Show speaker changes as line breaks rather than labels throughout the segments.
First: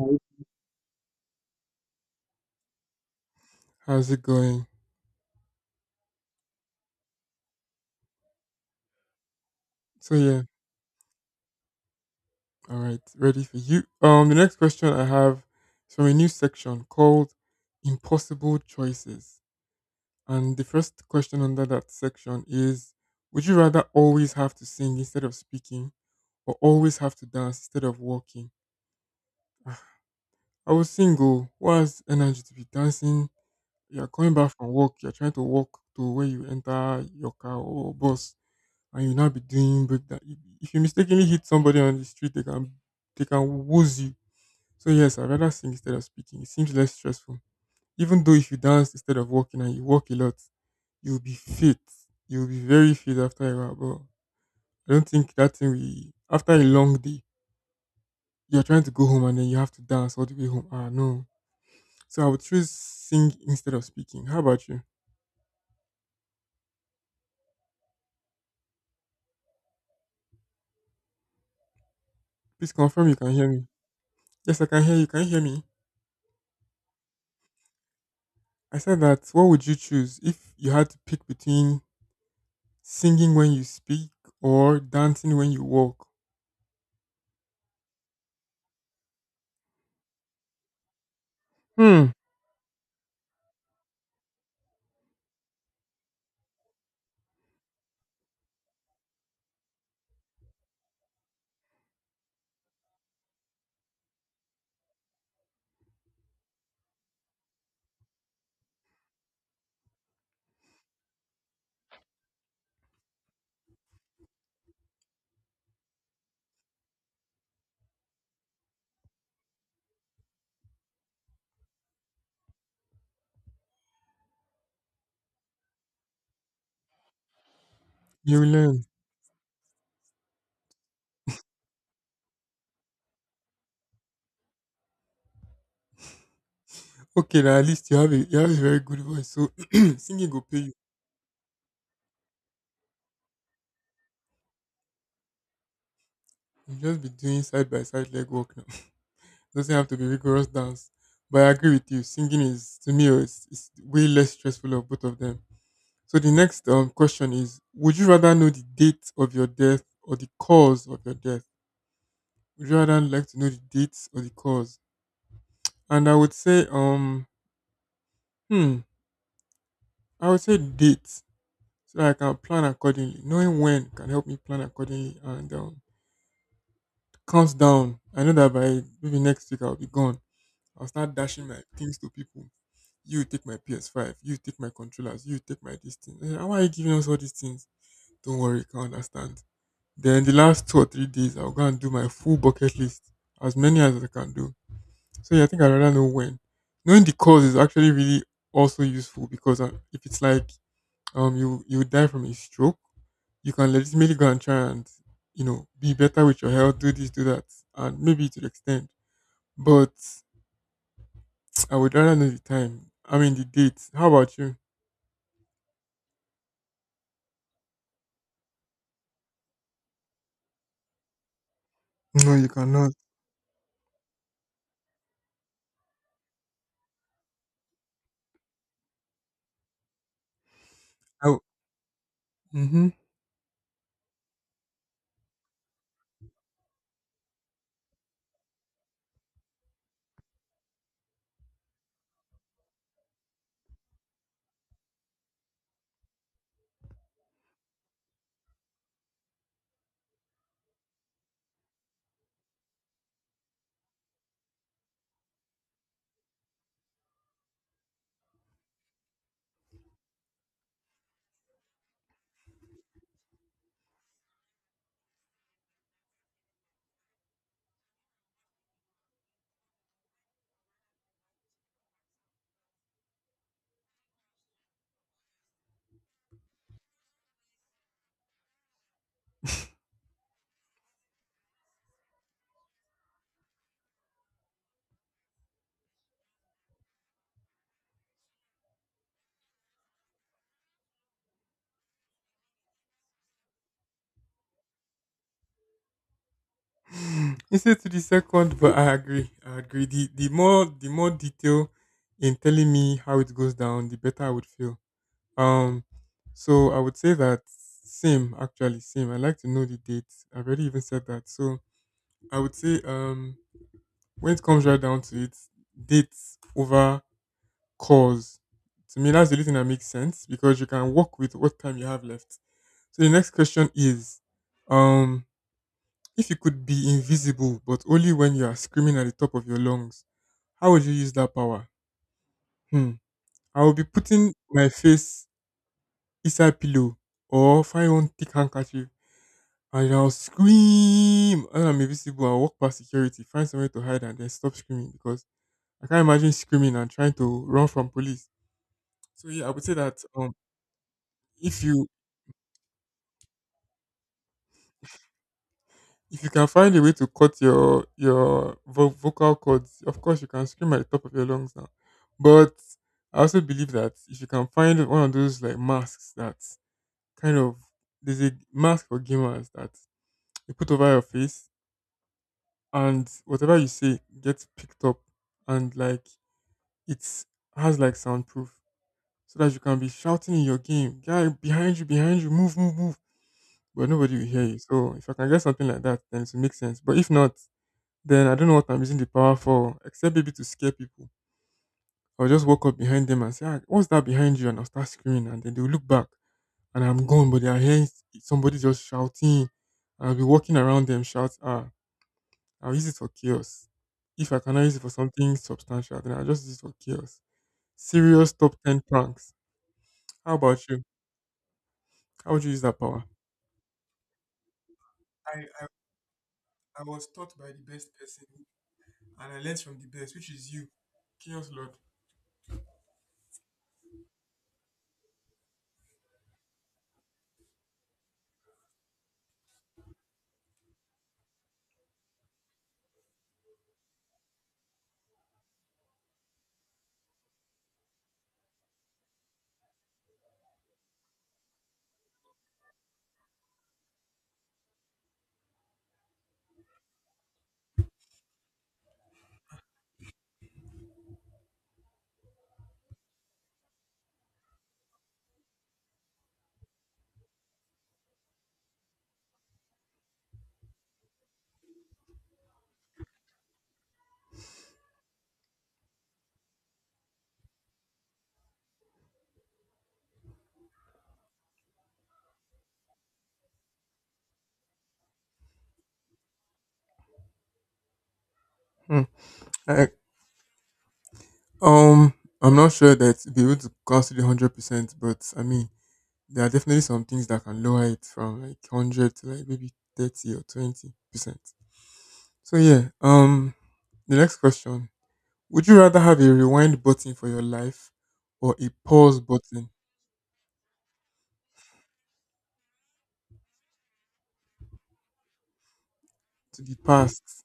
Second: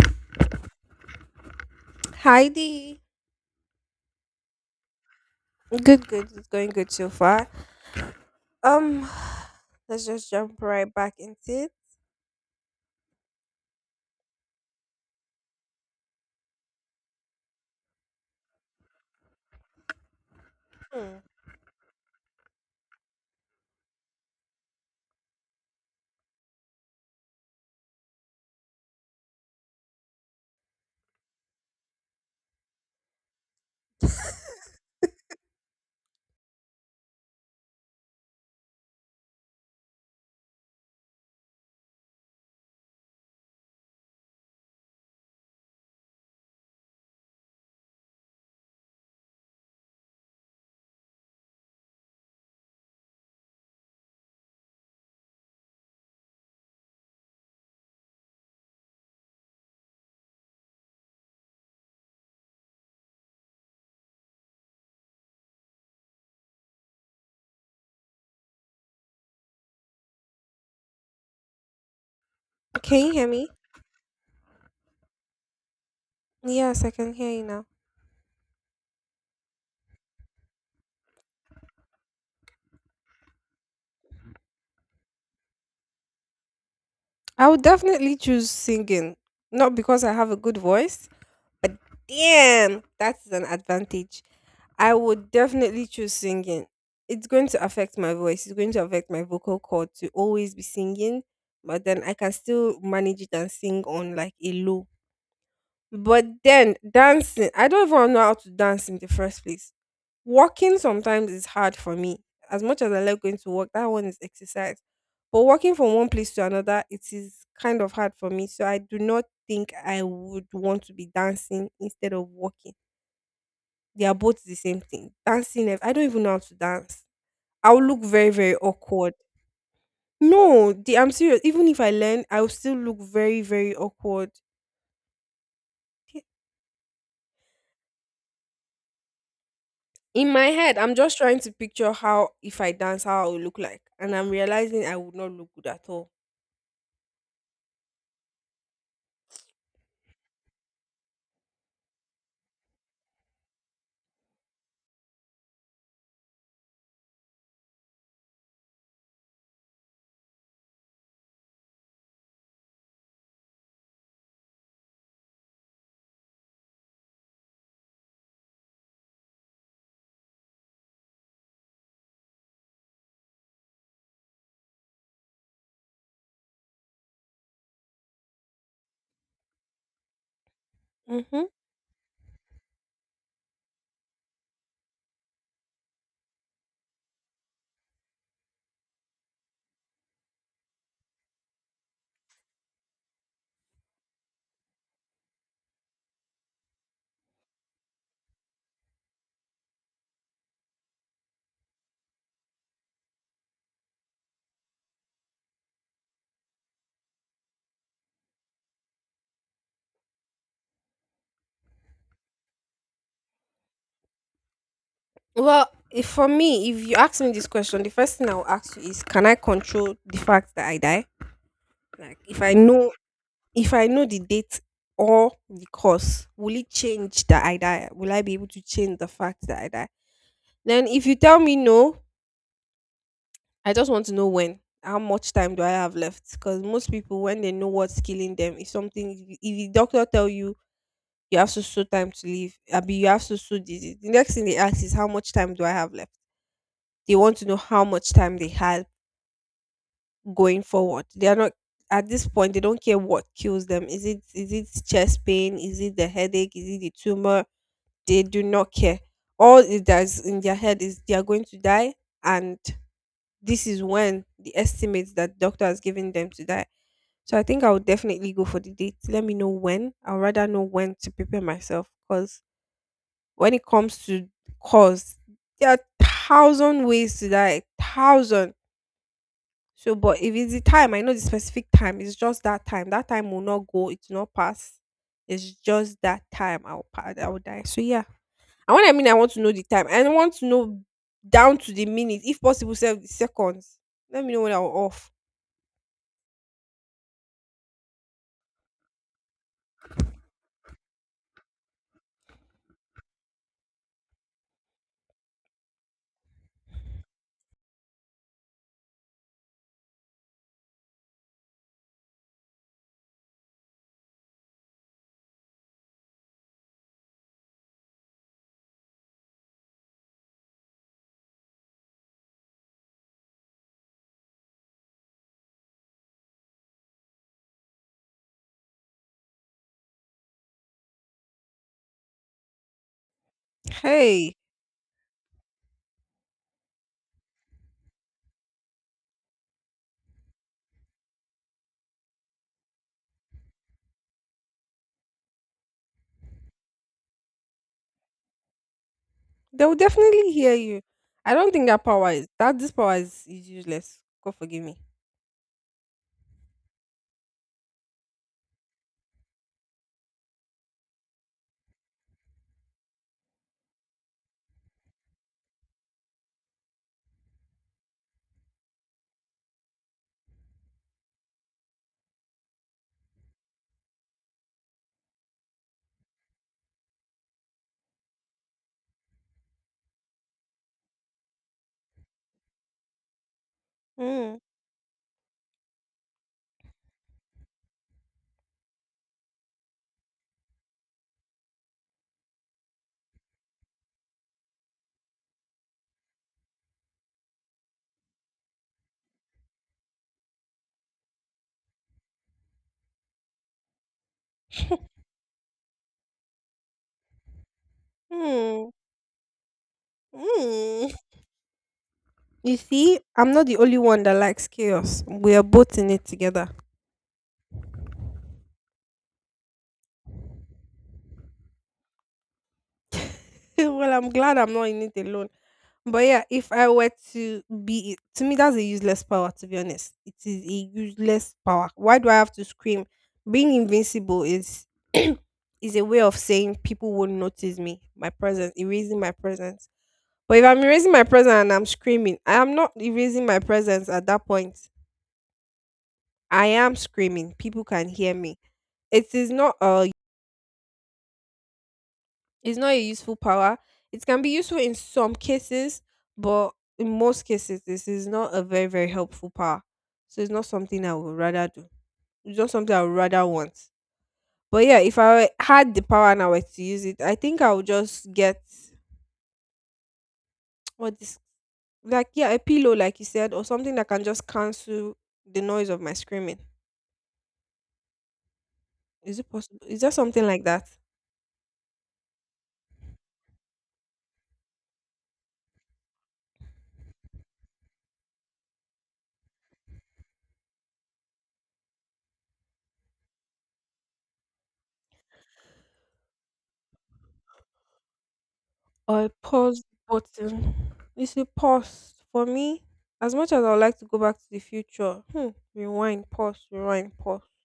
Hi.
Hi Dee,
How's it going?
good, good. It's going good so far. Um, let's
So
just
yeah,
jump right back into it.
all right, ready for you. The next question I have is from a new section called "Impossible Choices," and the first
Hmm.
question under that section is: Would you rather always have to sing instead of speaking, or always have to dance instead of walking? I was single. Who has energy to be dancing? You're coming back from work. You're trying to walk to where you enter your car or bus and you now be doing break that. If you mistakenly hit somebody on the street, they can woos you. So yes, I'd rather sing instead of speaking. It seems less stressful. Even though if you dance instead of walking and you walk a lot, you'll be fit. You'll be very fit after a while. But I don't think that thing we after a long day, you're trying to go home and then you have to dance all the way home. Ah no. So I would choose sing instead of speaking. How about you? Please
Can
confirm
you
you
hear
can hear
me?
me. Yes, I can hear you. Can you hear me?
Yes, I can hear you now.
I said that what would you choose if you had to pick between singing when you speak or dancing when you walk.
I would definitely choose singing, not because I have a good voice.
Hmm.
Damn, that is an advantage. I would definitely choose singing. It's going to affect my voice. It's going to affect my vocal cord to always be singing, but then I can still manage it and sing on like a low. But then dancing, I don't even know how to dance in the first place. Walking sometimes is hard for me. As much as I like going to work, that one is exercise. But walking from one place to another, it is kind of hard for me. So I do not think I would want to be dancing instead of walking. They are both the same thing. Dancing, eh, I don't even know how to dance. I will look very,
You
very
learn.
awkward. No, I'm serious. Even if I learn, I will still look very, very awkward.
Okay, now at least you have a very good voice. So singing
In
will
my
pay you.
head, I'm just trying to picture how if I dance how I would look like, and I'm realizing I would not look good at all.
You just be doing side by side leg work now. Doesn't have to be rigorous dance. But I agree with you. Singing is to me is way less stressful of both of them. So the next question is: Would you rather know the date of your death or the cause of your death? Would you rather like to know the date or the cause? And I would say hmm I would say date so that I can plan accordingly. Knowing when can help me plan accordingly and count down. I know that by maybe next week I'll be gone. I'll start dashing
Hmm.
my things to people. You take my PS5. You take my controllers. You take my this thing. Eh, how are you giving us all these things? Don't worry, you can understand. Then the last 2 or 3 days, I'll go and do my full bucket list, as many as I can do. So yeah, I think I'd rather know when. Knowing the cause is actually really also useful because if it's like you die from a stroke, you can legitimately go and try and you know be better with your health, do this, do that, and maybe to the extent. But I would rather know the time. I mean the date. How about you?
Well, if for me, if you ask me this question, the first thing I'll ask you is, can I control the fact that I die? Like,
No,
if
you
I know,
cannot.
if I know the date or the cause, will it change that I die? Will I be able to change the fact that I die? Then if you
I,
tell me no,
mm-hmm.
I just want to know when. How much time do I have left? Because most people, when they know what's killing them, if the doctor tell you you have so so time to live, abi you have so so disease, the next thing they ask is, how much time do I have left? They want to know how much time they have going forward. They are not at this point. They don't care what kills them. Is it chest pain? Is it the headache? Is it the tumor? They do not care. All it does in their head is they are going to die, and this is when the estimates that doctor has given them to die. So I think I would definitely go for the date. Let me know when. I'd rather know when to prepare myself, because when it comes to cause, there are thousand ways to die. Thousand. So but if it's the time, I know the specific time, it's just that time. That time will not go, it will not pass. It's just that time I'll pass, I will die. So yeah. And when I mean, I want to know the time, I want to know down to the minute, if possible, self the seconds. Let me know when I'm off.
Instead to the second, but I agree. I agree. The more the more detail in telling me how it goes down, the better I would feel. Um, so I would say that same actually same. I like to know the date. I've already even said that. So I would say when it comes right down to it, dates over cause. To me, that's the only thing that makes sense because you can work with what time you have left. So the next question is, um, if you could be invisible but only when you are screaming at the top of your lungs, how would you use that power? Hmm. I will be putting
Hey,
my face inside pillow or find one thick handkerchief and I'll scream and I'm invisible. I'll walk past security, find somewhere to hide and then stop screaming because I can't imagine screaming and trying to run from police. So yeah, I would say
they'll
that
definitely hear you. I don't
if
think that
you
power is that this power is useless. God forgive me.
if you can find a way to cut your vocal cords, of course you can scream at the top of your lungs now. But I also believe that if you can find one of those like masks that kind of there's a mask for gamers that you put over your face and whatever you say gets picked up and like it's has like soundproof so that you can be shouting in your game, guy behind you, move, move, move but nobody will
Mm,
hear you. So if I can get something like that, then it will make sense. But if not, then I don't know what I'm using the power for, except maybe to scare people. I'll just walk up behind them and say, ah, "What's that behind you?" and I'll start screaming, and then they'll look back, and I'm gone. But they are hearing somebody just shouting, I'll be walking around them, shout, "Ah, I'll use it for chaos." If I cannot use it for something substantial, then I'll just use it for chaos. Serious top
mm,
ten pranks. How about you?
mm.
How would you
You
use that
see,
power?
I'm not the only one that likes chaos. We are
I, I,
both in it together.
I was taught by the best person and I learned from the best, which is you, Chaos Lord.
Well, I'm glad I'm not in it alone. But yeah, if I were to be it, to me, that's a useless power, to be honest. It is a useless power. Why do I have to scream? Being invincible is is a way of saying people won't notice me, my presence, erasing my presence. But if I'm erasing my present and I'm screaming, I am not erasing my presence at that point. I am screaming. People can hear me. It is not a it's not a useful power. It can be useful in some cases, but in most cases, this is not a very, very helpful power. So it's not something I would rather do. It's not something I would rather want. But yeah, if I had the power and I were to use it, I think I would just get what this like, yeah, a pillow, like you said, or something that can just cancel the noise of my screaming.
Hmm.
Is it possible? Is
I,
there something like that?
um, I'm not sure that be able to consider 100%, but I mean, there are definitely some things that can lower it from like hundred to like maybe 30 or 20%. So yeah. The next question: Would you rather have a rewind button for your life or a
Or a
pause
pause
button
button? It's a pause for me. As much as I would like to go back to the future, hmm, rewind, pause,
to the
rewind, pause.
past?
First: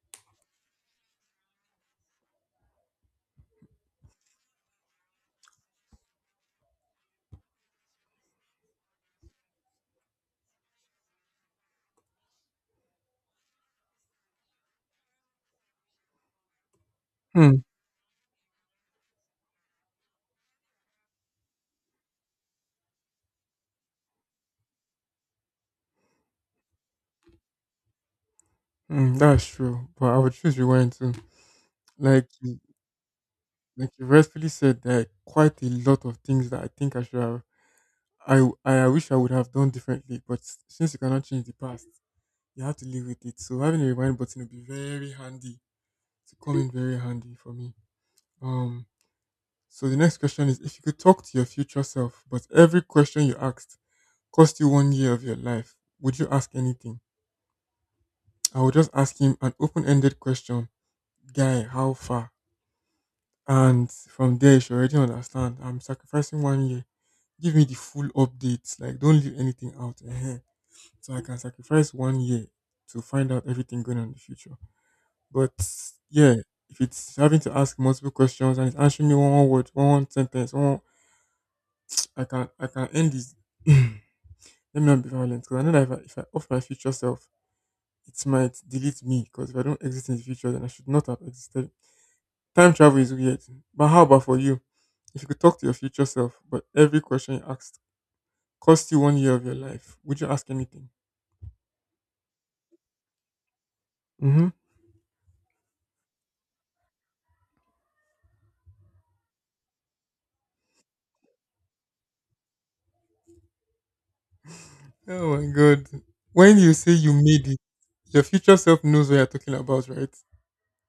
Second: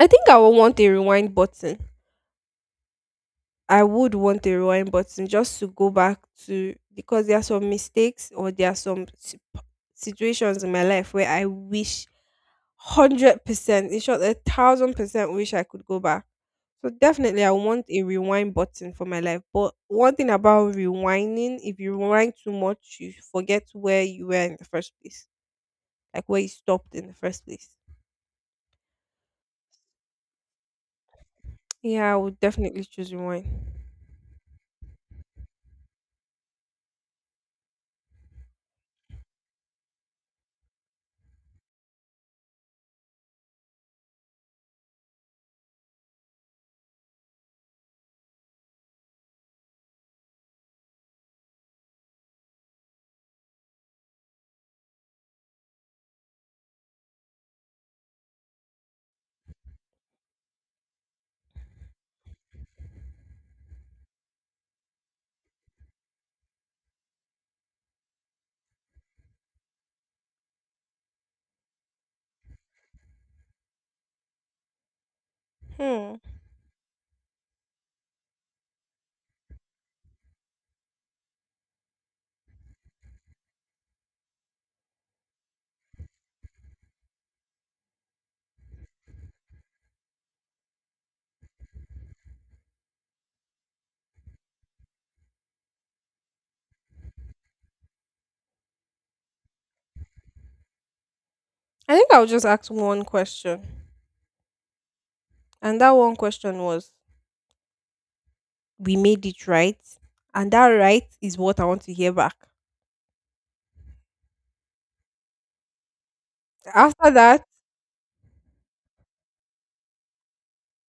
I think I would want a rewind button. I would want a rewind button just to go back to because there are some mistakes, or there are some situations in my life where I wish 100%, in short, 1,000%, wish I could go back. So definitely I
Hmm.
want a rewind button for my life. But one thing about rewinding, if you rewind too much, you forget where you were in the first place. Like where you stopped in the first place.
Hmm, that's true, but I would choose rewind too.
Yeah, I
Like,
would definitely choose rewind.
like you rightfully said, there are quite a lot of things that I think I should have I wish I would have done differently, but since you cannot change the past, you have to live with it. So having a rewind button would be very handy to come in very handy for me. Um, so the next question is if you could talk to your future self, but every question you asked cost you 1 year of your life, would you ask anything? I would just ask him an open-ended question, guy, how far? And from there, you should already understand. I'm sacrificing 1 year. Give me the full updates. Like, don't leave anything out. Ehen. So I can sacrifice 1 year to find out everything going on in the future. But
Hmm.
yeah, if it's having to ask multiple questions and it's answering me one, one word, one, one sentence, I can end this. Let me not be violent because I know that if I off my future self, it might delete me. Because if I don't exist in the future, then I should not have existed. Time travel is weird. But how about for you? If you could talk to your future self, but every question you asked cost you 1 year of your life, would you ask anything?
I think I'll just ask one question.
Hmm.
And that one question was, we made it, right? And that right is what I want to hear back.
Oh my god. When you say
After
you
that,
made your future self knows what you're talking about, right?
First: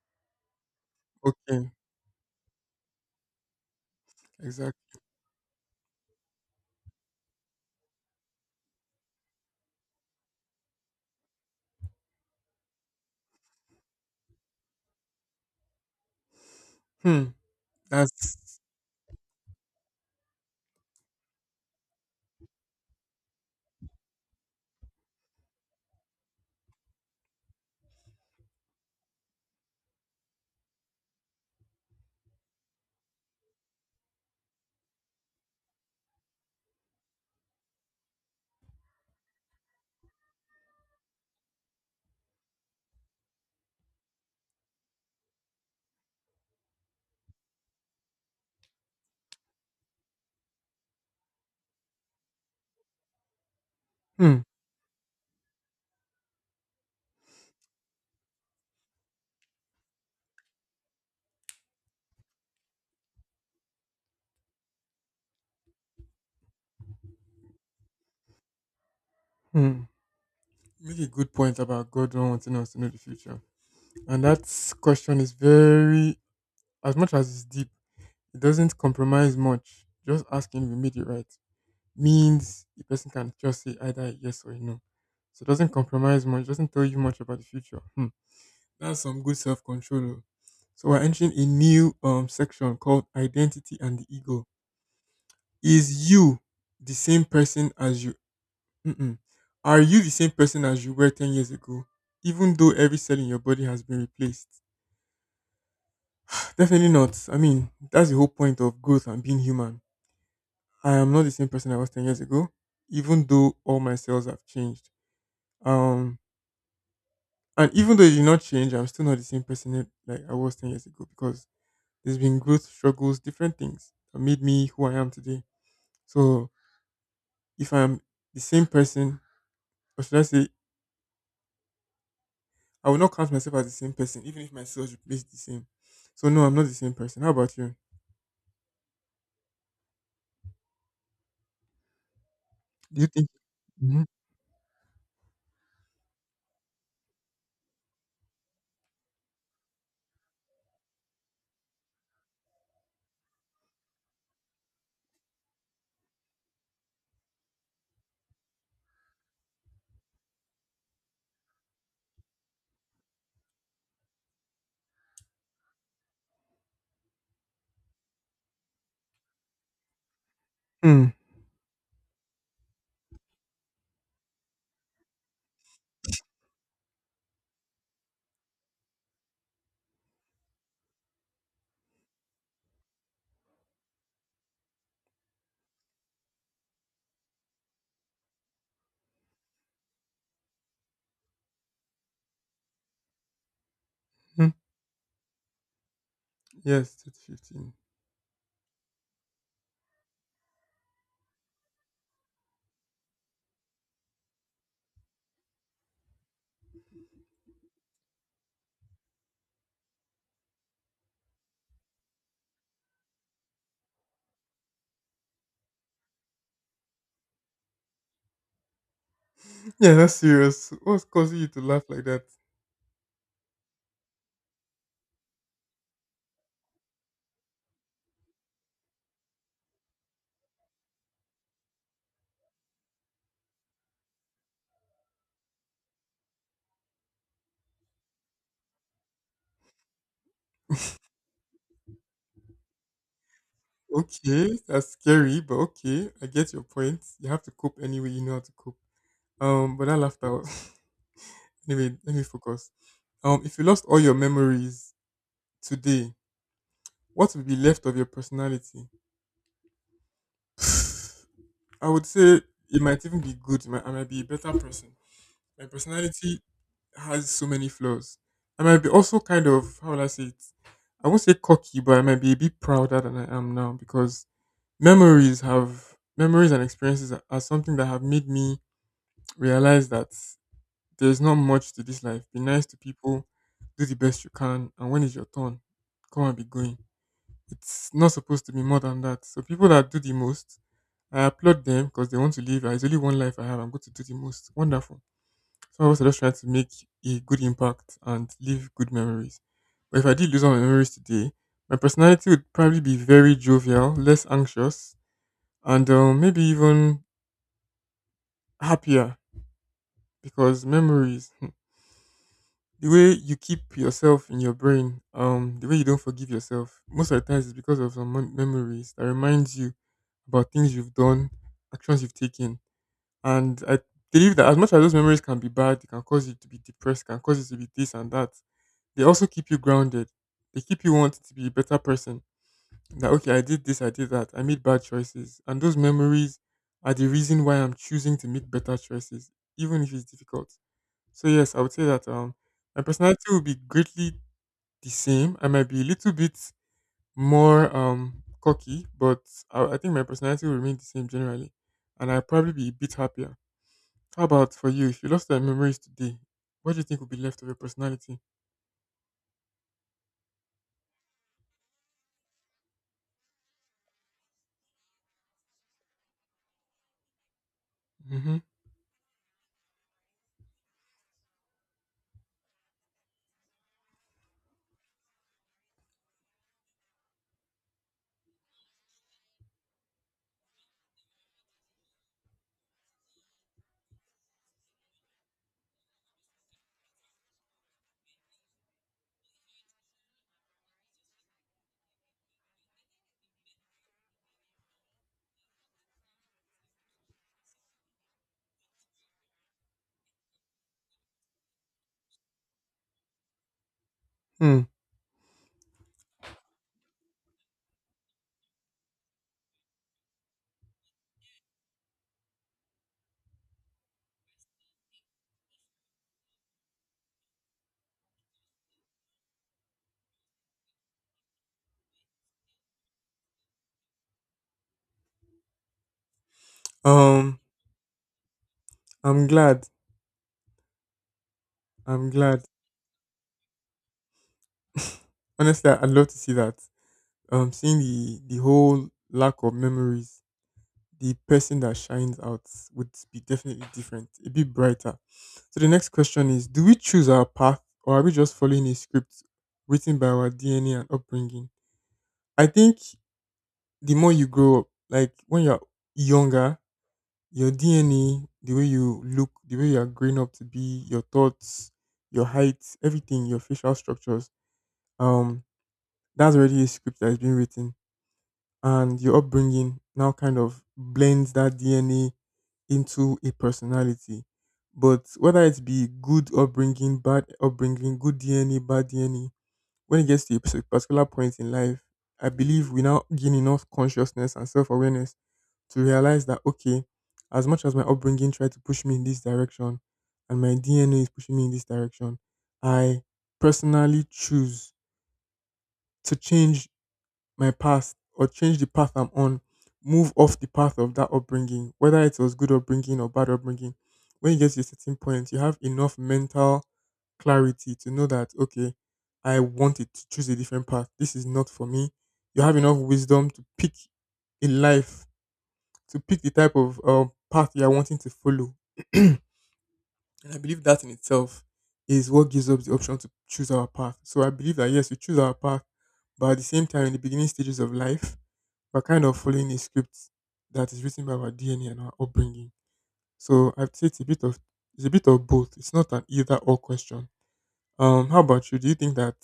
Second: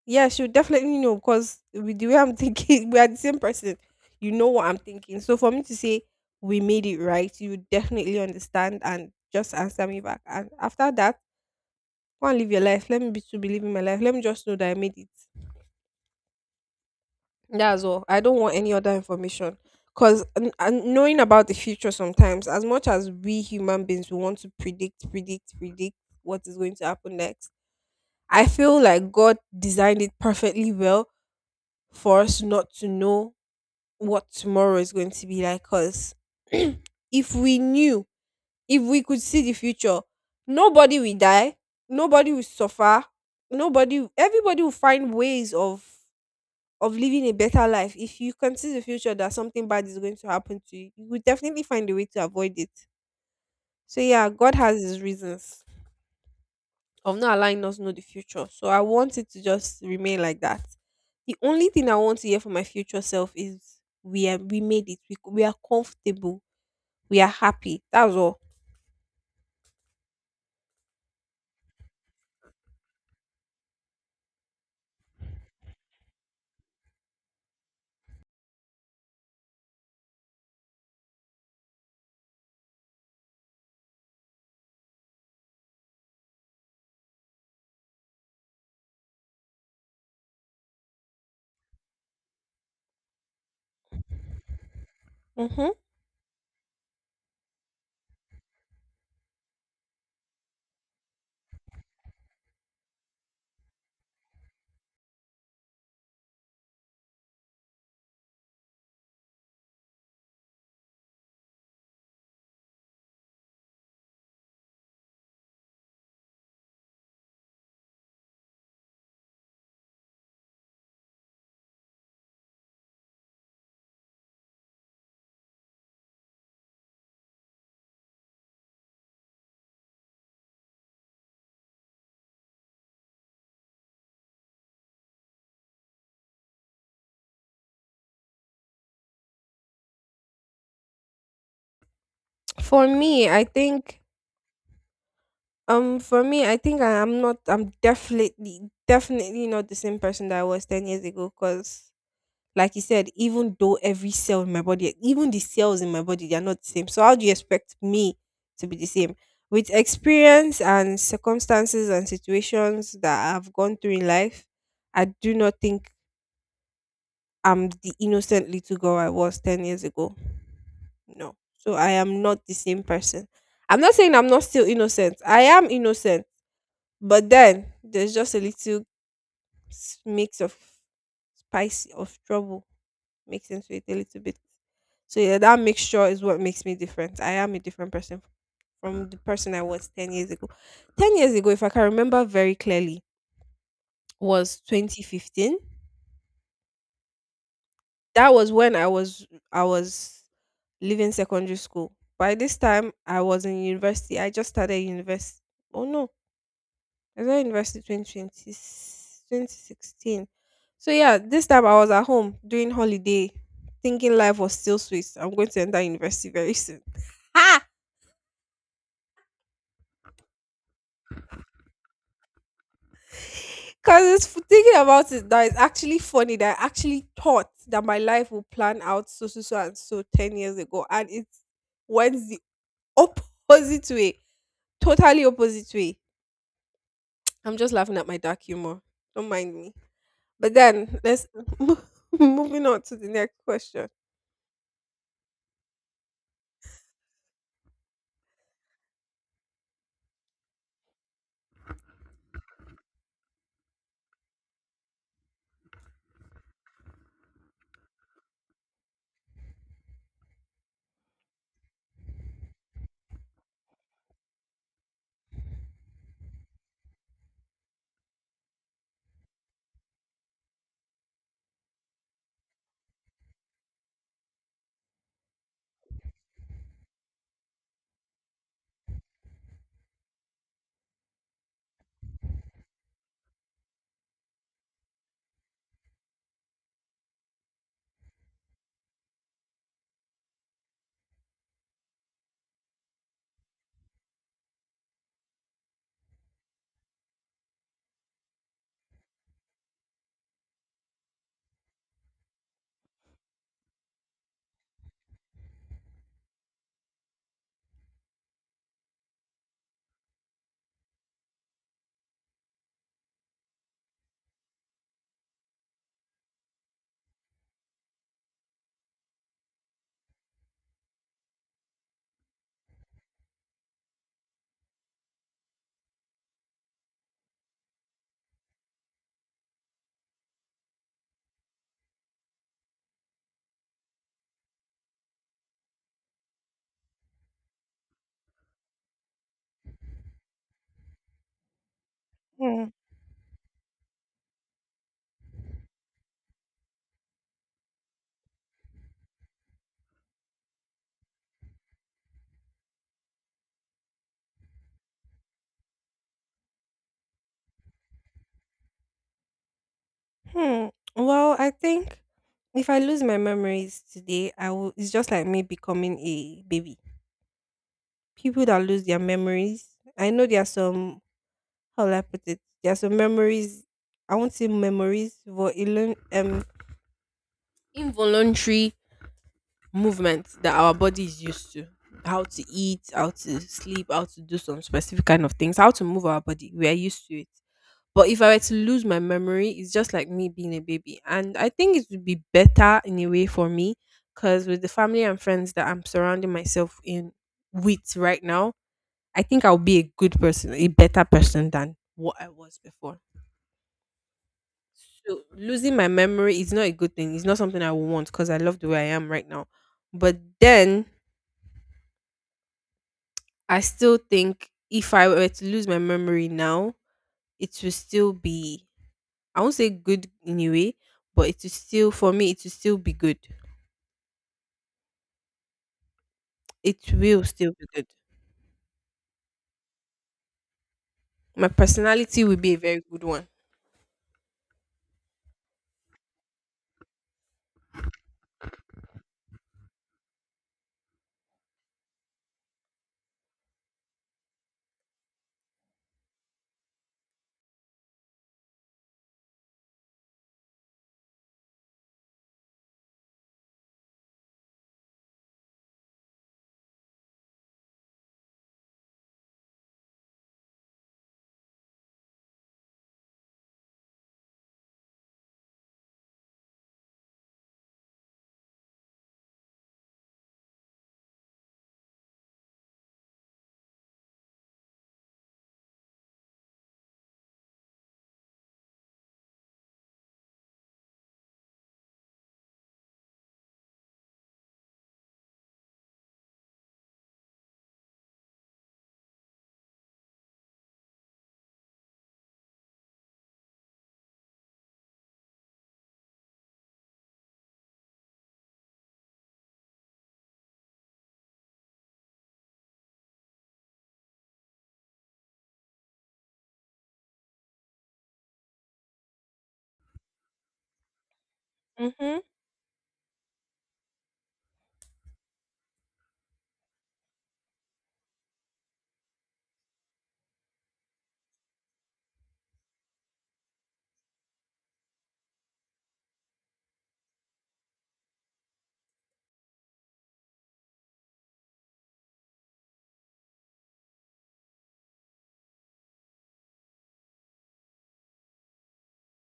yeah, she would definitely know, because
Okay,
with the way I'm thinking, we are the same person. You know what I'm
exactly.
thinking. So for me to say, we made it right, you would definitely understand and just answer me back. And after that, go and live your life. Let me be, to be living my life. Let me just know that I made it.
Hmm.
That's all. I don't want
That's
any other information. Because knowing about the future sometimes, as much as we human beings, we want to predict, predict, predict what is going to happen next. I feel like God designed it perfectly well for us not to know what tomorrow is going to be like, because if we knew, if we could see the future, nobody will die, nobody will suffer, nobody, everybody will find ways of living a better life. If you can see the future that something bad is going to happen to you, you will definitely find a way to avoid it. So yeah,
hmm.
God has His reasons of not allowing us to know the future. So I want it to just remain like that. The only thing I want to hear from my future self is, we made it. We are comfortable, we are happy. That's all.
Hmm. You make a good point about God not wanting us to know the future, and that question is very, as much as it's deep, it doesn't compromise much. Just asking if you made it right means the person can just say either a yes or a no. So it doesn't compromise much. Doesn't tell you much about the future. Hmm. That's some good self control. So we're entering a new section called identity and the ego.
Hmm.
Is you the same person as you? Mm-mm. Are you the same person as you were 10 years ago, even though every cell in your body has been replaced? Definitely not. I mean, that's the whole point of growth and being human. I am not the same person I was 10 years ago, even though all my cells have changed. Um, and even though it did not change, I'm still not the same person like I was 10 years ago because there's been growth, struggles, different things that made me who I am today. So if I'm the same person, or should I say, I will not count myself as the same person, even if my cells replace the same. So no, I'm not the same person. How about you?
For
Do you
me,
think?
I think
Mhm.
I'm definitely not the same person that I was 10 years ago, cuz like you said, even though every cell in my body, even the cells in my body, they are not the same. So how do you expect me to be the same? With experience and circumstances and situations that I've gone through in life, I do not think I'm the innocent little girl I was 10 years ago.
Mm
No. So I am not the same person. I'm not saying I'm not still innocent. I am innocent. But then there's just a little mix of, spice of trouble mixed into it a little bit. So yeah, that mixture is what makes me different. I am a different person from the person I was 10 years ago. 10 years ago, if I can remember very clearly,
mm.
was 2015.
Yes, two to fifteen.
That was when I was I was leaving secondary school. By this time, I was in university. I just started university. Oh no, I started university twenty twenty 2016. So yeah, this time I was at home doing holiday, thinking life was still sweet. I'm going to enter university very soon.
Yeah, that's serious. What's causing you to laugh like that?
Because thinking about it that is actually funny, that I actually thought that my life would plan out so so so and so 10 years ago, and it went the opposite way. Totally opposite way. I'm just laughing at my dark humor. Don't mind me. But then let's mo- moving on to the next question.
Okay, that's scary, but okay, I get your point. You have to cope any way you know how to cope. But that laughter was anyway. Let me focus. If you lost all your memories today, what would be left of your personality? I would say it might even be good. It might, I might be a better person. My personality has so many flaws. I might be also kind of how will I say it? I won't say cocky, but I might be a bit prouder than I am now because memories have memories and experiences are something that have made me realize that there's not much to this life. Be nice to people, do the best you can, and when it's your turn, come and be going. It's not supposed to be more than that. So people that do the most, I applaud them because they want to live. There's only one life I have. I'm going to do the most. Wonderful. So I was just trying to make a good impact and leave good memories. But if I did lose all my memories today, my personality would probably be very jovial, less anxious, and maybe even happier because memories, the way you keep yourself in your brain, the way you don't forgive yourself, most of the times is because of some memories that reminds you about things you've done, actions you've taken. And I believe that as much as those memories can be bad, it can cause you to be depressed, can cause you to be this and that. They also keep you grounded. They keep you wanting to be a better person. That okay, I did this, I did that, I made bad choices, and those memories are the reason why I'm choosing to make better choices, even if it's difficult. So yes, I would say that
Hmm.
my personality will be greatly the same. I might be a little bit more cocky, but I think my personality will remain the same generally, and I'll probably be a bit happier. How about for you? If you lost your memories today, what do you think would be left of your personality?
Hmm. Well, I think if I lose my memories today, I will. It's just like me becoming a baby.
Mm-hmm.
People that lose their memories, I know there are some. How will I put it? There are some memories. I won't say memories, but it learn involuntary movement that our body is used to. How to eat, how to sleep, how to do some specific kind of things, how to move our body, we are used to it. But if I were to lose my memory, it's just like me being a baby, and I think it would be better in a way for me, because with the family and friends that I'm surrounding myself in with right now, I think I'll be a good person, a better person than what I was before.
Hmm.
So losing my memory is not a good thing, it's not something I would want, because I love the way I am right now. But then I still think if I were to lose my memory now, it will still be. I won't say good in a way, but it will still, for me, it will still be good. It will
Um.
still be good.
I'm glad.
My
I'm
personality will
glad.
be a very good one.
Honestly, I'd love to see that. Seeing the whole lack of memories, the person that shines out would be definitely different. It'd be brighter. So the next question is: do we choose our path, or are we just following a script written by our DNA and upbringing? I think the more you grow up, like when you're younger, your DNA, the way you look, the way you are growing up to be, your thoughts, your height, everything, your facial structures. um that's already a script that has been written, and your upbringing now kind of blends that DNA into a personality. But whether it be good upbringing, bad upbringing, good DNA, bad DNA, when it gets to a particular point in life, I believe we now gain enough consciousness and self-awareness to realize that, okay, as much as my upbringing tried to push me in this direction, and my DNA is pushing me in this direction, I personally choose to change my past or change the path I'm on, move off the path of that upbringing, whether it was good upbringing or bad upbringing. When you get to a certain point, you have enough mental clarity to know that, okay, I wanted to choose a different path. This is not for me.
Mm-hmm.
You have enough wisdom to pick a life, to pick the type of path you are wanting to follow. And I believe that in itself is what gives us the option to choose our path. So I believe that, yes, we choose our path, but at the same time, in the beginning stages of life, we're kind of following a script that is written by our DNA and our upbringing. So I'd say it's a bit of both. It's not an either or question. How about you? Do you think that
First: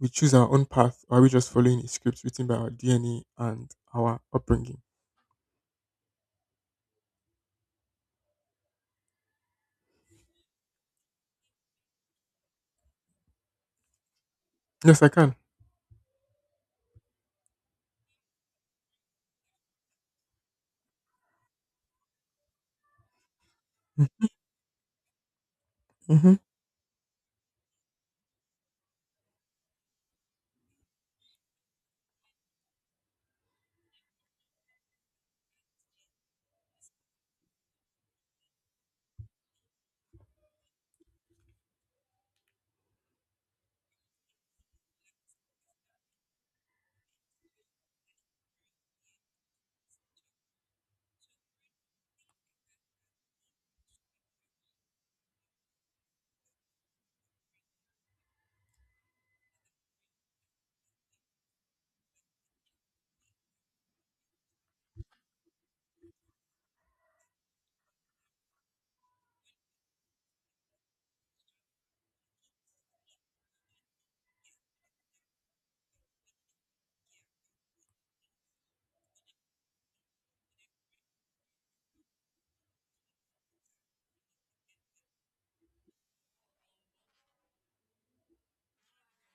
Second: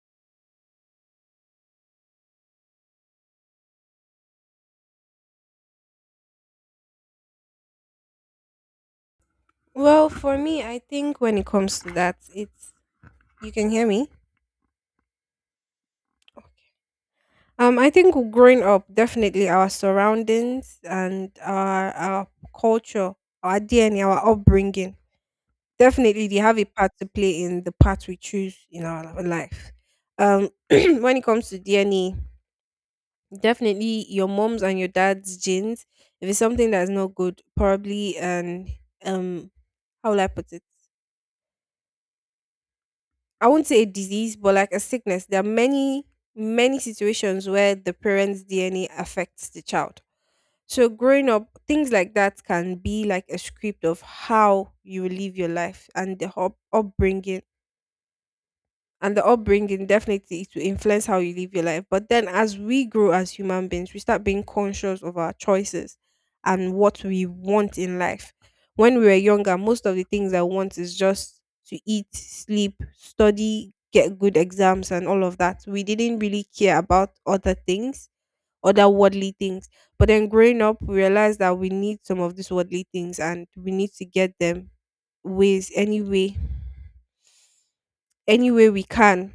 we choose our own path, or are we just following a script written by our DNA and our upbringing?
Well, for me, I think when it comes to that, it's— you can hear me.
Yes, I can.
I think growing up, definitely our surroundings and our culture, our DNA, our upbringing. Definitely,
Mm-hmm.
they have a part to play in the part we choose in our life. When it comes to DNA, definitely your mom's and your dad's genes. If it's something that's not good, probably, and um, how will I put it? I won't say a disease, but like a sickness. There are many, many situations where the parents' DNA affects the child. So growing up, things like that can be like a script of how you will live your life, and the upbringing and the upbringing definitely to influence how you live your life. But then as we grow as human beings, we start being conscious of our choices and what we want in life. When we were younger, most of the things I want is just to eat, sleep, study, get good exams, and all of that. We didn't really care about other things, other worldly things. But then growing up, we realized that we need some of these worldly things, and we need to get them ways any way, any way we can.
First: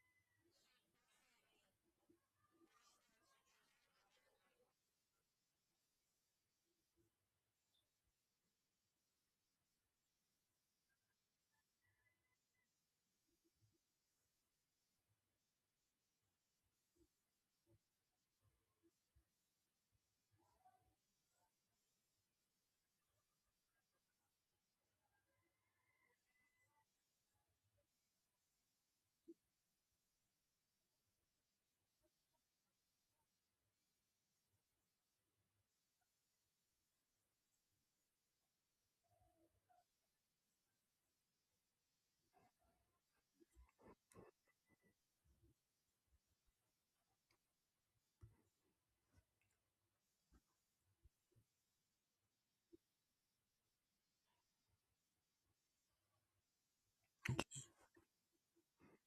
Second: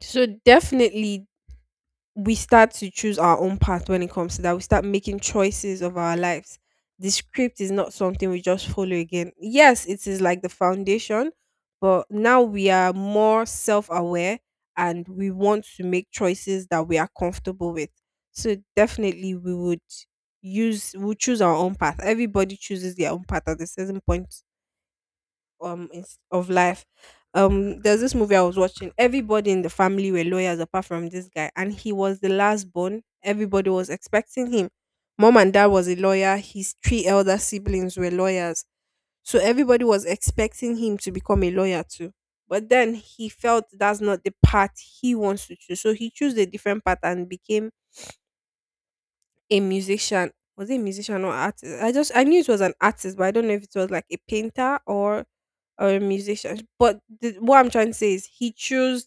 So definitely we start to choose our own path when it comes to that. We start making choices of our lives. The script is not something we just follow again. Yes, it is like the foundation, but now we are more self-aware, and we want to make choices that we are comfortable with. So definitely we would use we choose our own path. Everybody chooses their own path at a certain point of life. There's this movie I was watching. Everybody in the family were lawyers apart from this guy, and he was the last born. Everybody was expecting him. Mom and dad was a lawyer. His three elder siblings were lawyers, so everybody was expecting him to become a lawyer too. But then he felt that's not the path he wants to choose, so he chose a different path and became a musician. Was it a musician or artist? I knew it was an artist, but I don't know if it was like a painter or a musician. But what I'm trying to say is he chose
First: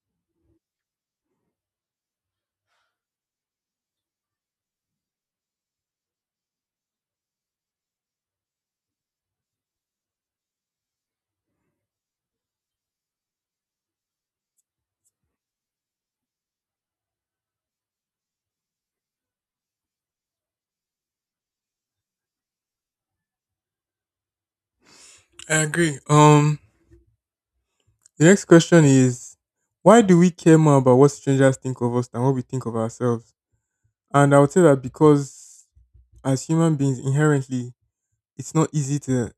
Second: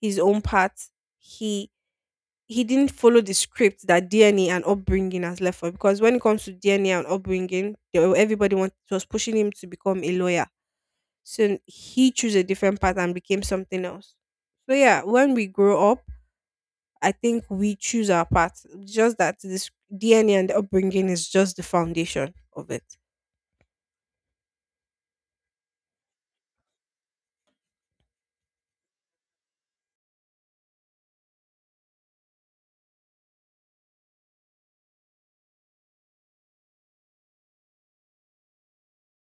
his own path. He he didn't follow the script that DNA and upbringing has left for. Because when it comes to DNA and upbringing, everybody was pushing him to become a lawyer. So he chose a different path and became something else. So yeah, when we grow up, I think we choose our path. Just that this DNA and upbringing is just the foundation of it.
I agree. The next question is, why do we care more about what strangers think of us than what we think of ourselves? And I would say that because, as human beings, inherently, it's not easy to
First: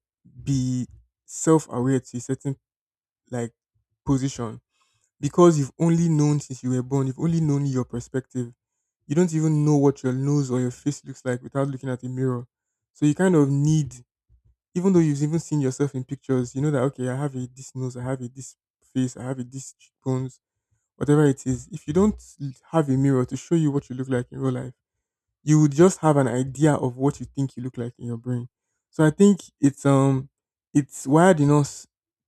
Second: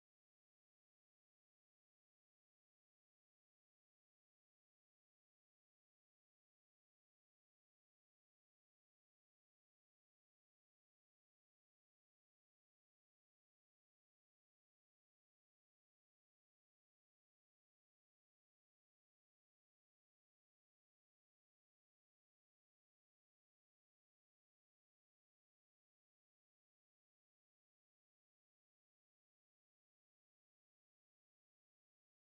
be self-aware to a certain, like, position, because you've only known, since you were born, you've only known your perspective. You don't even know what your nose or your face looks like without looking at a mirror. So you kind of need, even though you've even seen yourself in pictures, you know that, okay, I have a this nose, I have a this face, I have a this cheekbones, whatever it is, if you don't have a mirror to show you what you look like in real life, you would just have an idea of what you think you look like in your brain. So I think it's wired in us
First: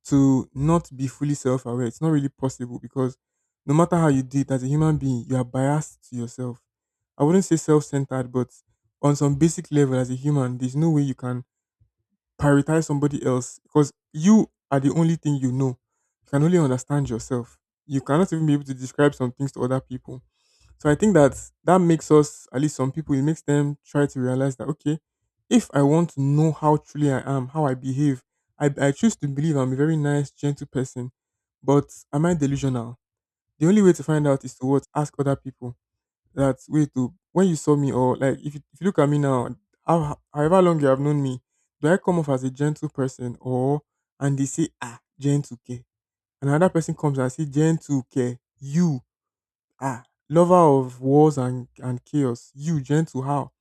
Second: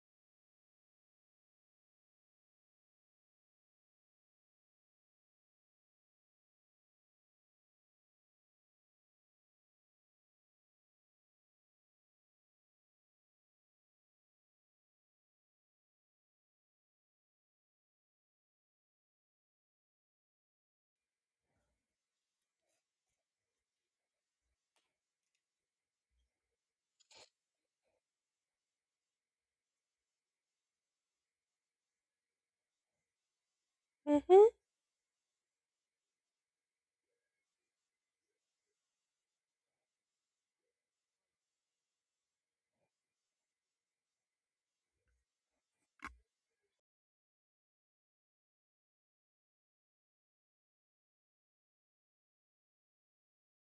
to not be fully self aware. It's not really possible because no matter how you do it as a human being, you are biased to yourself. I wouldn't say self centered, but on some basic level as a human, there's no way you can prioritize somebody else because you are the only thing you know. You can only understand yourself. You cannot even be able to describe some things to other people. So I think that that makes us, at least some people, it makes them try to realize that, okay, if I want to know how truly I am, how I behave, I choose to believe I'm a very nice, gentle person, but am I delusional? The only way to find out is
Hmm.
to what? Ask other people. That way to, when you saw me, or like if you look at me now, how, however long you have known me, do I come off as a gentle person or, and they say, ah, gentle care. Another person comes and say, gentle care, you. Ah, lover of wars and chaos. You, gentle, how?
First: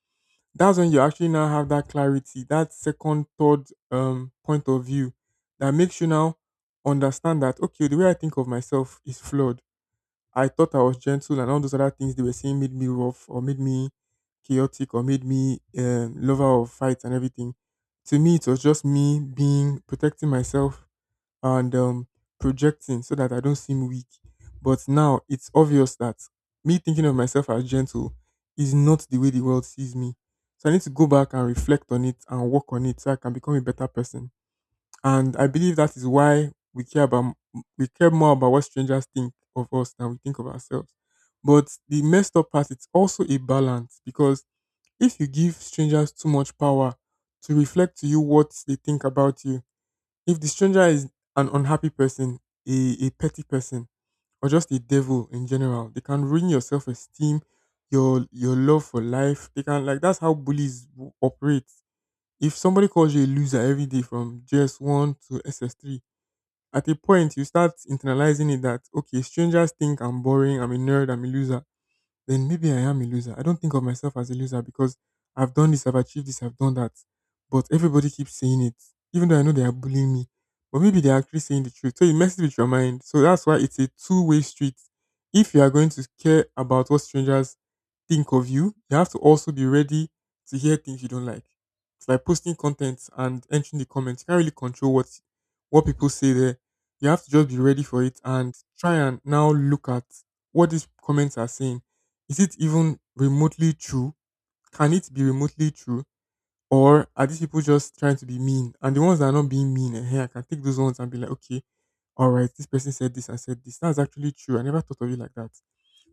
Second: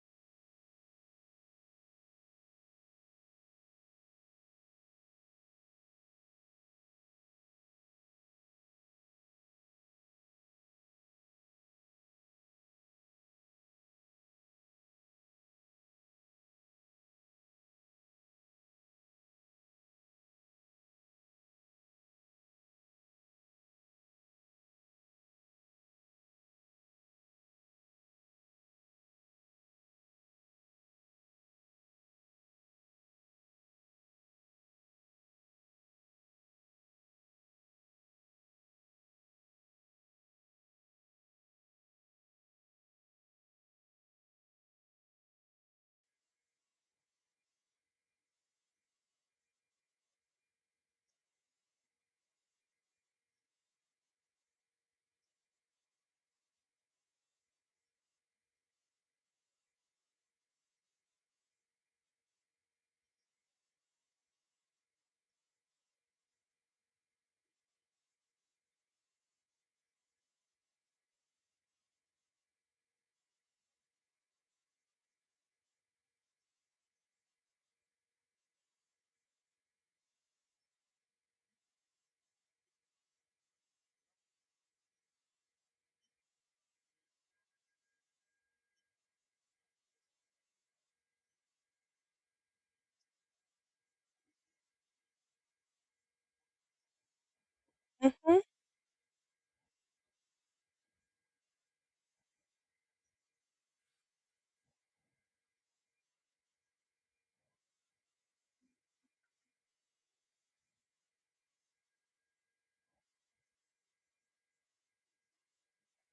That's when you actually now have that clarity, that second, third point of view that makes you now understand that, okay, the way I think of myself is flawed. I thought I was gentle, and all those other things they were saying made me rough or made me chaotic or made me lover of fights and everything. To me, it was just me being protecting myself and projecting so that I don't seem weak. But now it's obvious that me thinking of myself as gentle is not the way the world sees me. So I need to go back and reflect on it and work on it so I can become a better person. And I believe that is why we care about we care more about what strangers think of us than we think of ourselves. But the messed up part it's also a balance because if you give strangers too much power to reflect to you what they think about you, if the stranger is an unhappy person, a petty person, or just a devil in general, they can ruin your self esteem, your love for life. They can like that's how bullies operate. If somebody calls you a loser every day from GS one to SS three, at a point you start internalizing it that okay, strangers think I'm boring, I'm a nerd, I'm a loser, then maybe I am a loser. I don't think of myself as a loser because I've done this, I've achieved this, I've done that. But everybody keeps saying it, even though I know they are bullying me. But maybe they're actually saying the truth. So it messes with your mind. So that's why it's a two-way street. If you are going to care about what strangers think of you, you have to also be ready to hear things you don't like. It's like posting content and entering the comments. You can't really control what people say there. You have to just be ready for it
Hmm.
and try and now look at what these comments are saying, is it even remotely true? Can it be remotely true? Or are these people just trying to be mean? And the ones that are not being mean, hey, I can take those ones and be like, okay, all right, this person said this and said this. That's actually true. I never thought of it like that. So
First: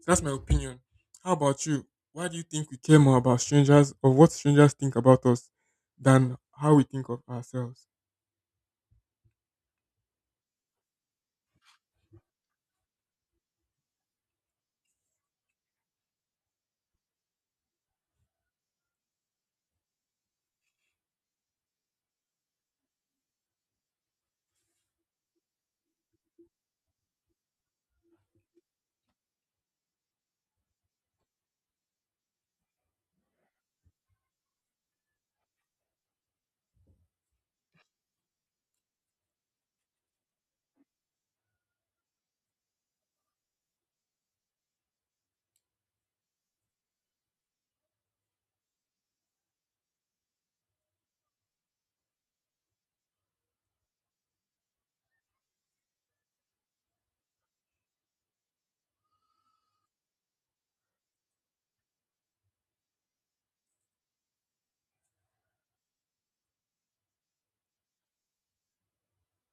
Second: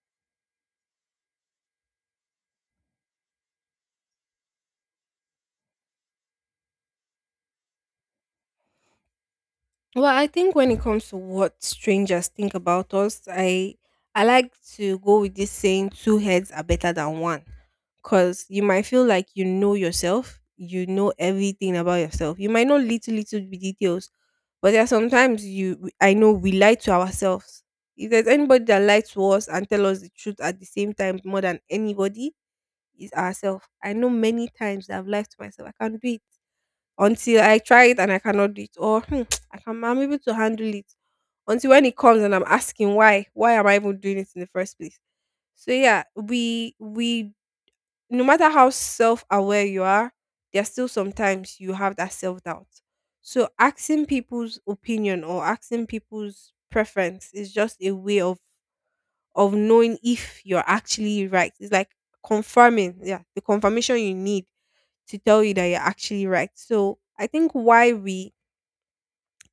that's my opinion. How about you? Why do you think we care more about strangers or what strangers think about us than how we think of ourselves?
Well, I think when it comes to what strangers think about us, I like to go with this saying, two heads are better than one. Cause you might feel like you know yourself, you know everything about yourself. You might know little bit details, but there are sometimes you I know we lie to ourselves. If there's anybody that lies to us and tell us the truth at the same time more than anybody, is ourselves. I know many times that I've lied to myself. I can't do it until I try it and I cannot do it, or "Hmm, I'm able to handle it." Until when it comes and I'm asking why am I even doing it in the first place? So yeah, we no matter how self aware you are, there's still sometimes you have that self doubt. So asking people's opinion or asking people's preference is just a way of knowing if you're actually right. It's like confirming, yeah, the confirmation you need to tell you that you're actually right. So I think why we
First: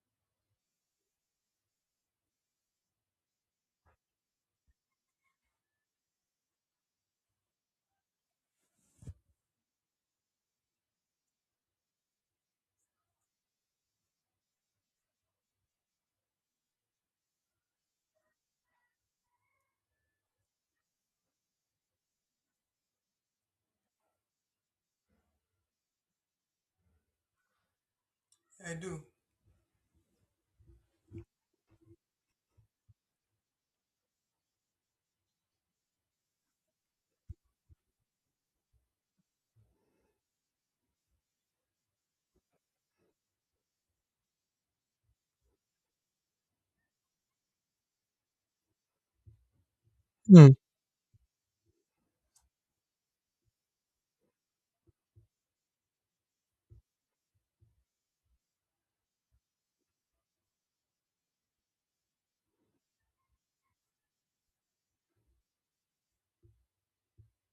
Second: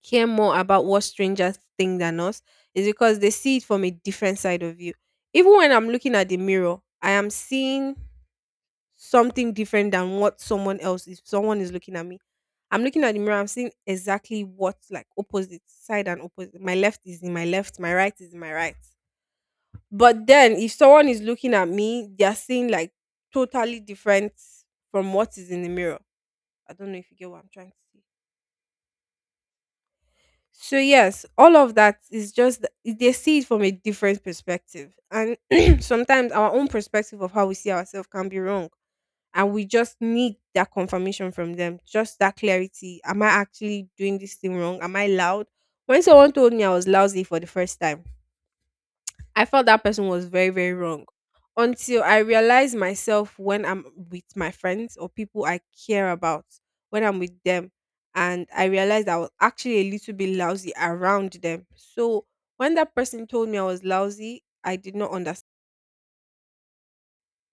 care more about what strangers think than us is because they see it from a different side of you. Even when I'm looking at the mirror, I am seeing something different than what someone else— if someone is looking at me. I'm looking at the mirror, I'm seeing exactly what, like, opposite side and opposite. My left is in my left, my right is in my right. But then if someone is looking at me, they are seeing like totally different from what is in the mirror. I don't know if you get what I'm trying to say. So yes, all of that is just they see it from a different perspective, and sometimes our own perspective of how we see ourselves can be wrong, and we just need that confirmation from them, just that clarity. Am I actually doing this thing wrong? Am I loud? When someone told me I was lousy for the first time, I felt that person was very,
Hmm,
very wrong, until I realized myself when I'm with my friends or people I care about, when I'm with them. And I realized I was actually a little bit lousy around them. So when that person told me I was lousy, I did not understand.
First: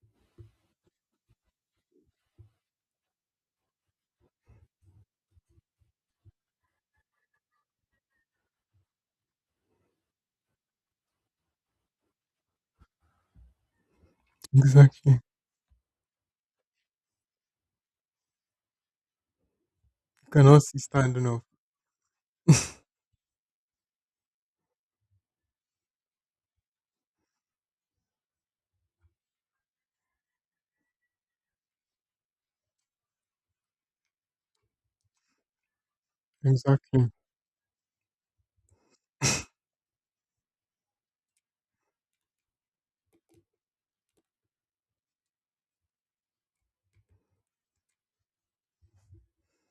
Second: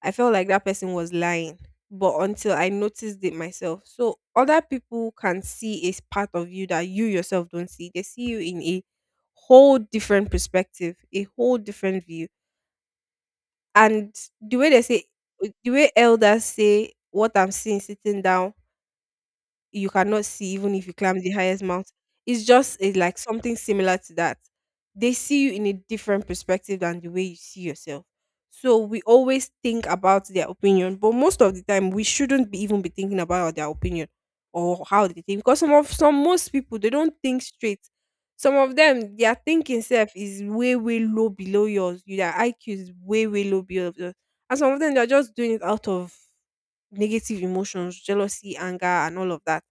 I felt like that person was lying. But until I noticed it myself. So other people can see a part of you that you yourself don't see. They see you in a whole different perspective, a whole different view. And the way they say,
exactly. You
the way elders say, what I'm seeing sitting down, you cannot see
cannot
even
see
if you climb
standing
the
up.
highest mountain. It's just a, like something similar to that. They see you in a different perspective than the way you see yourself. So we always think about their opinion, but most of the time we shouldn't be even be thinking about their opinion or how they think, because some most people they
Exactly.
don't think straight. Some of them their thinking self is way way low below yours. Their IQ is way way low below yours, and some of them they're just doing it out of negative emotions, jealousy, anger, and all of that.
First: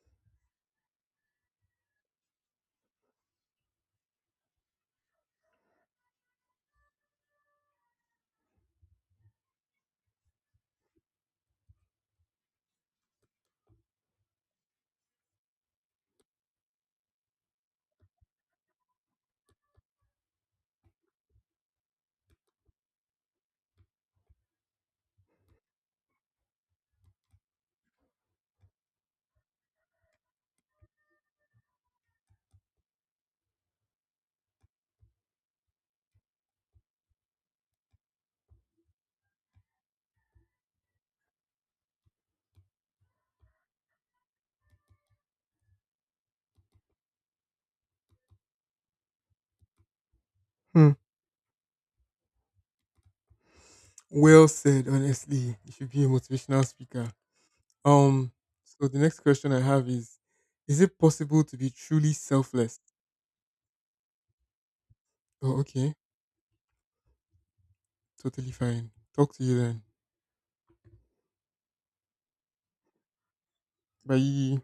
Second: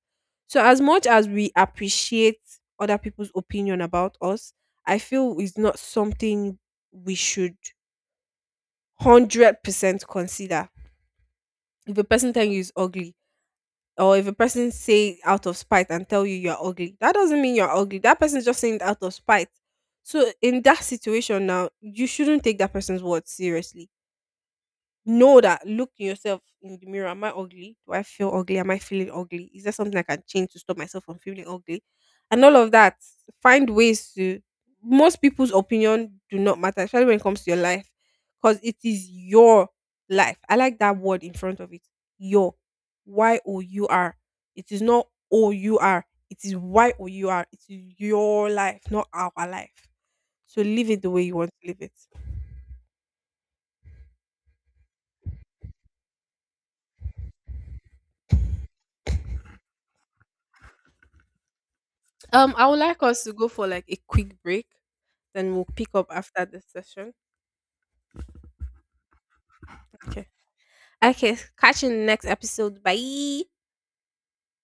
So as much as we appreciate other people's opinion about us, I feel it's not something we should 100% consider. If a person tell you is ugly, or if a person say out of spite and tell you you're ugly, that doesn't mean you're ugly. That person's just saying it out of spite. So in that situation now, you shouldn't take that person's word seriously. Know that, look in yourself in the mirror. Am I ugly? Do I feel ugly? Am I feeling ugly? Is there something I can change to stop myself from feeling ugly? And all of that. Find ways to. Most people's opinion do not matter, especially when it comes to your life, because it is your life. I like that word in front of it. Your. Y O U R. It is not Our. It is Your. It is your life, not our life. So live
Hmm.
it the way you want to live it.
Well said, honestly. You should be a motivational speaker. Um, so the next question I have is: is it possible to be truly
I would
selfless?
like us to go for like a quick break, then
Oh,
we'll pick
okay.
up after this session.
Totally fine. Talk to you then.
Okay. Okay. Catch you in the next episode. Bye.
Bye.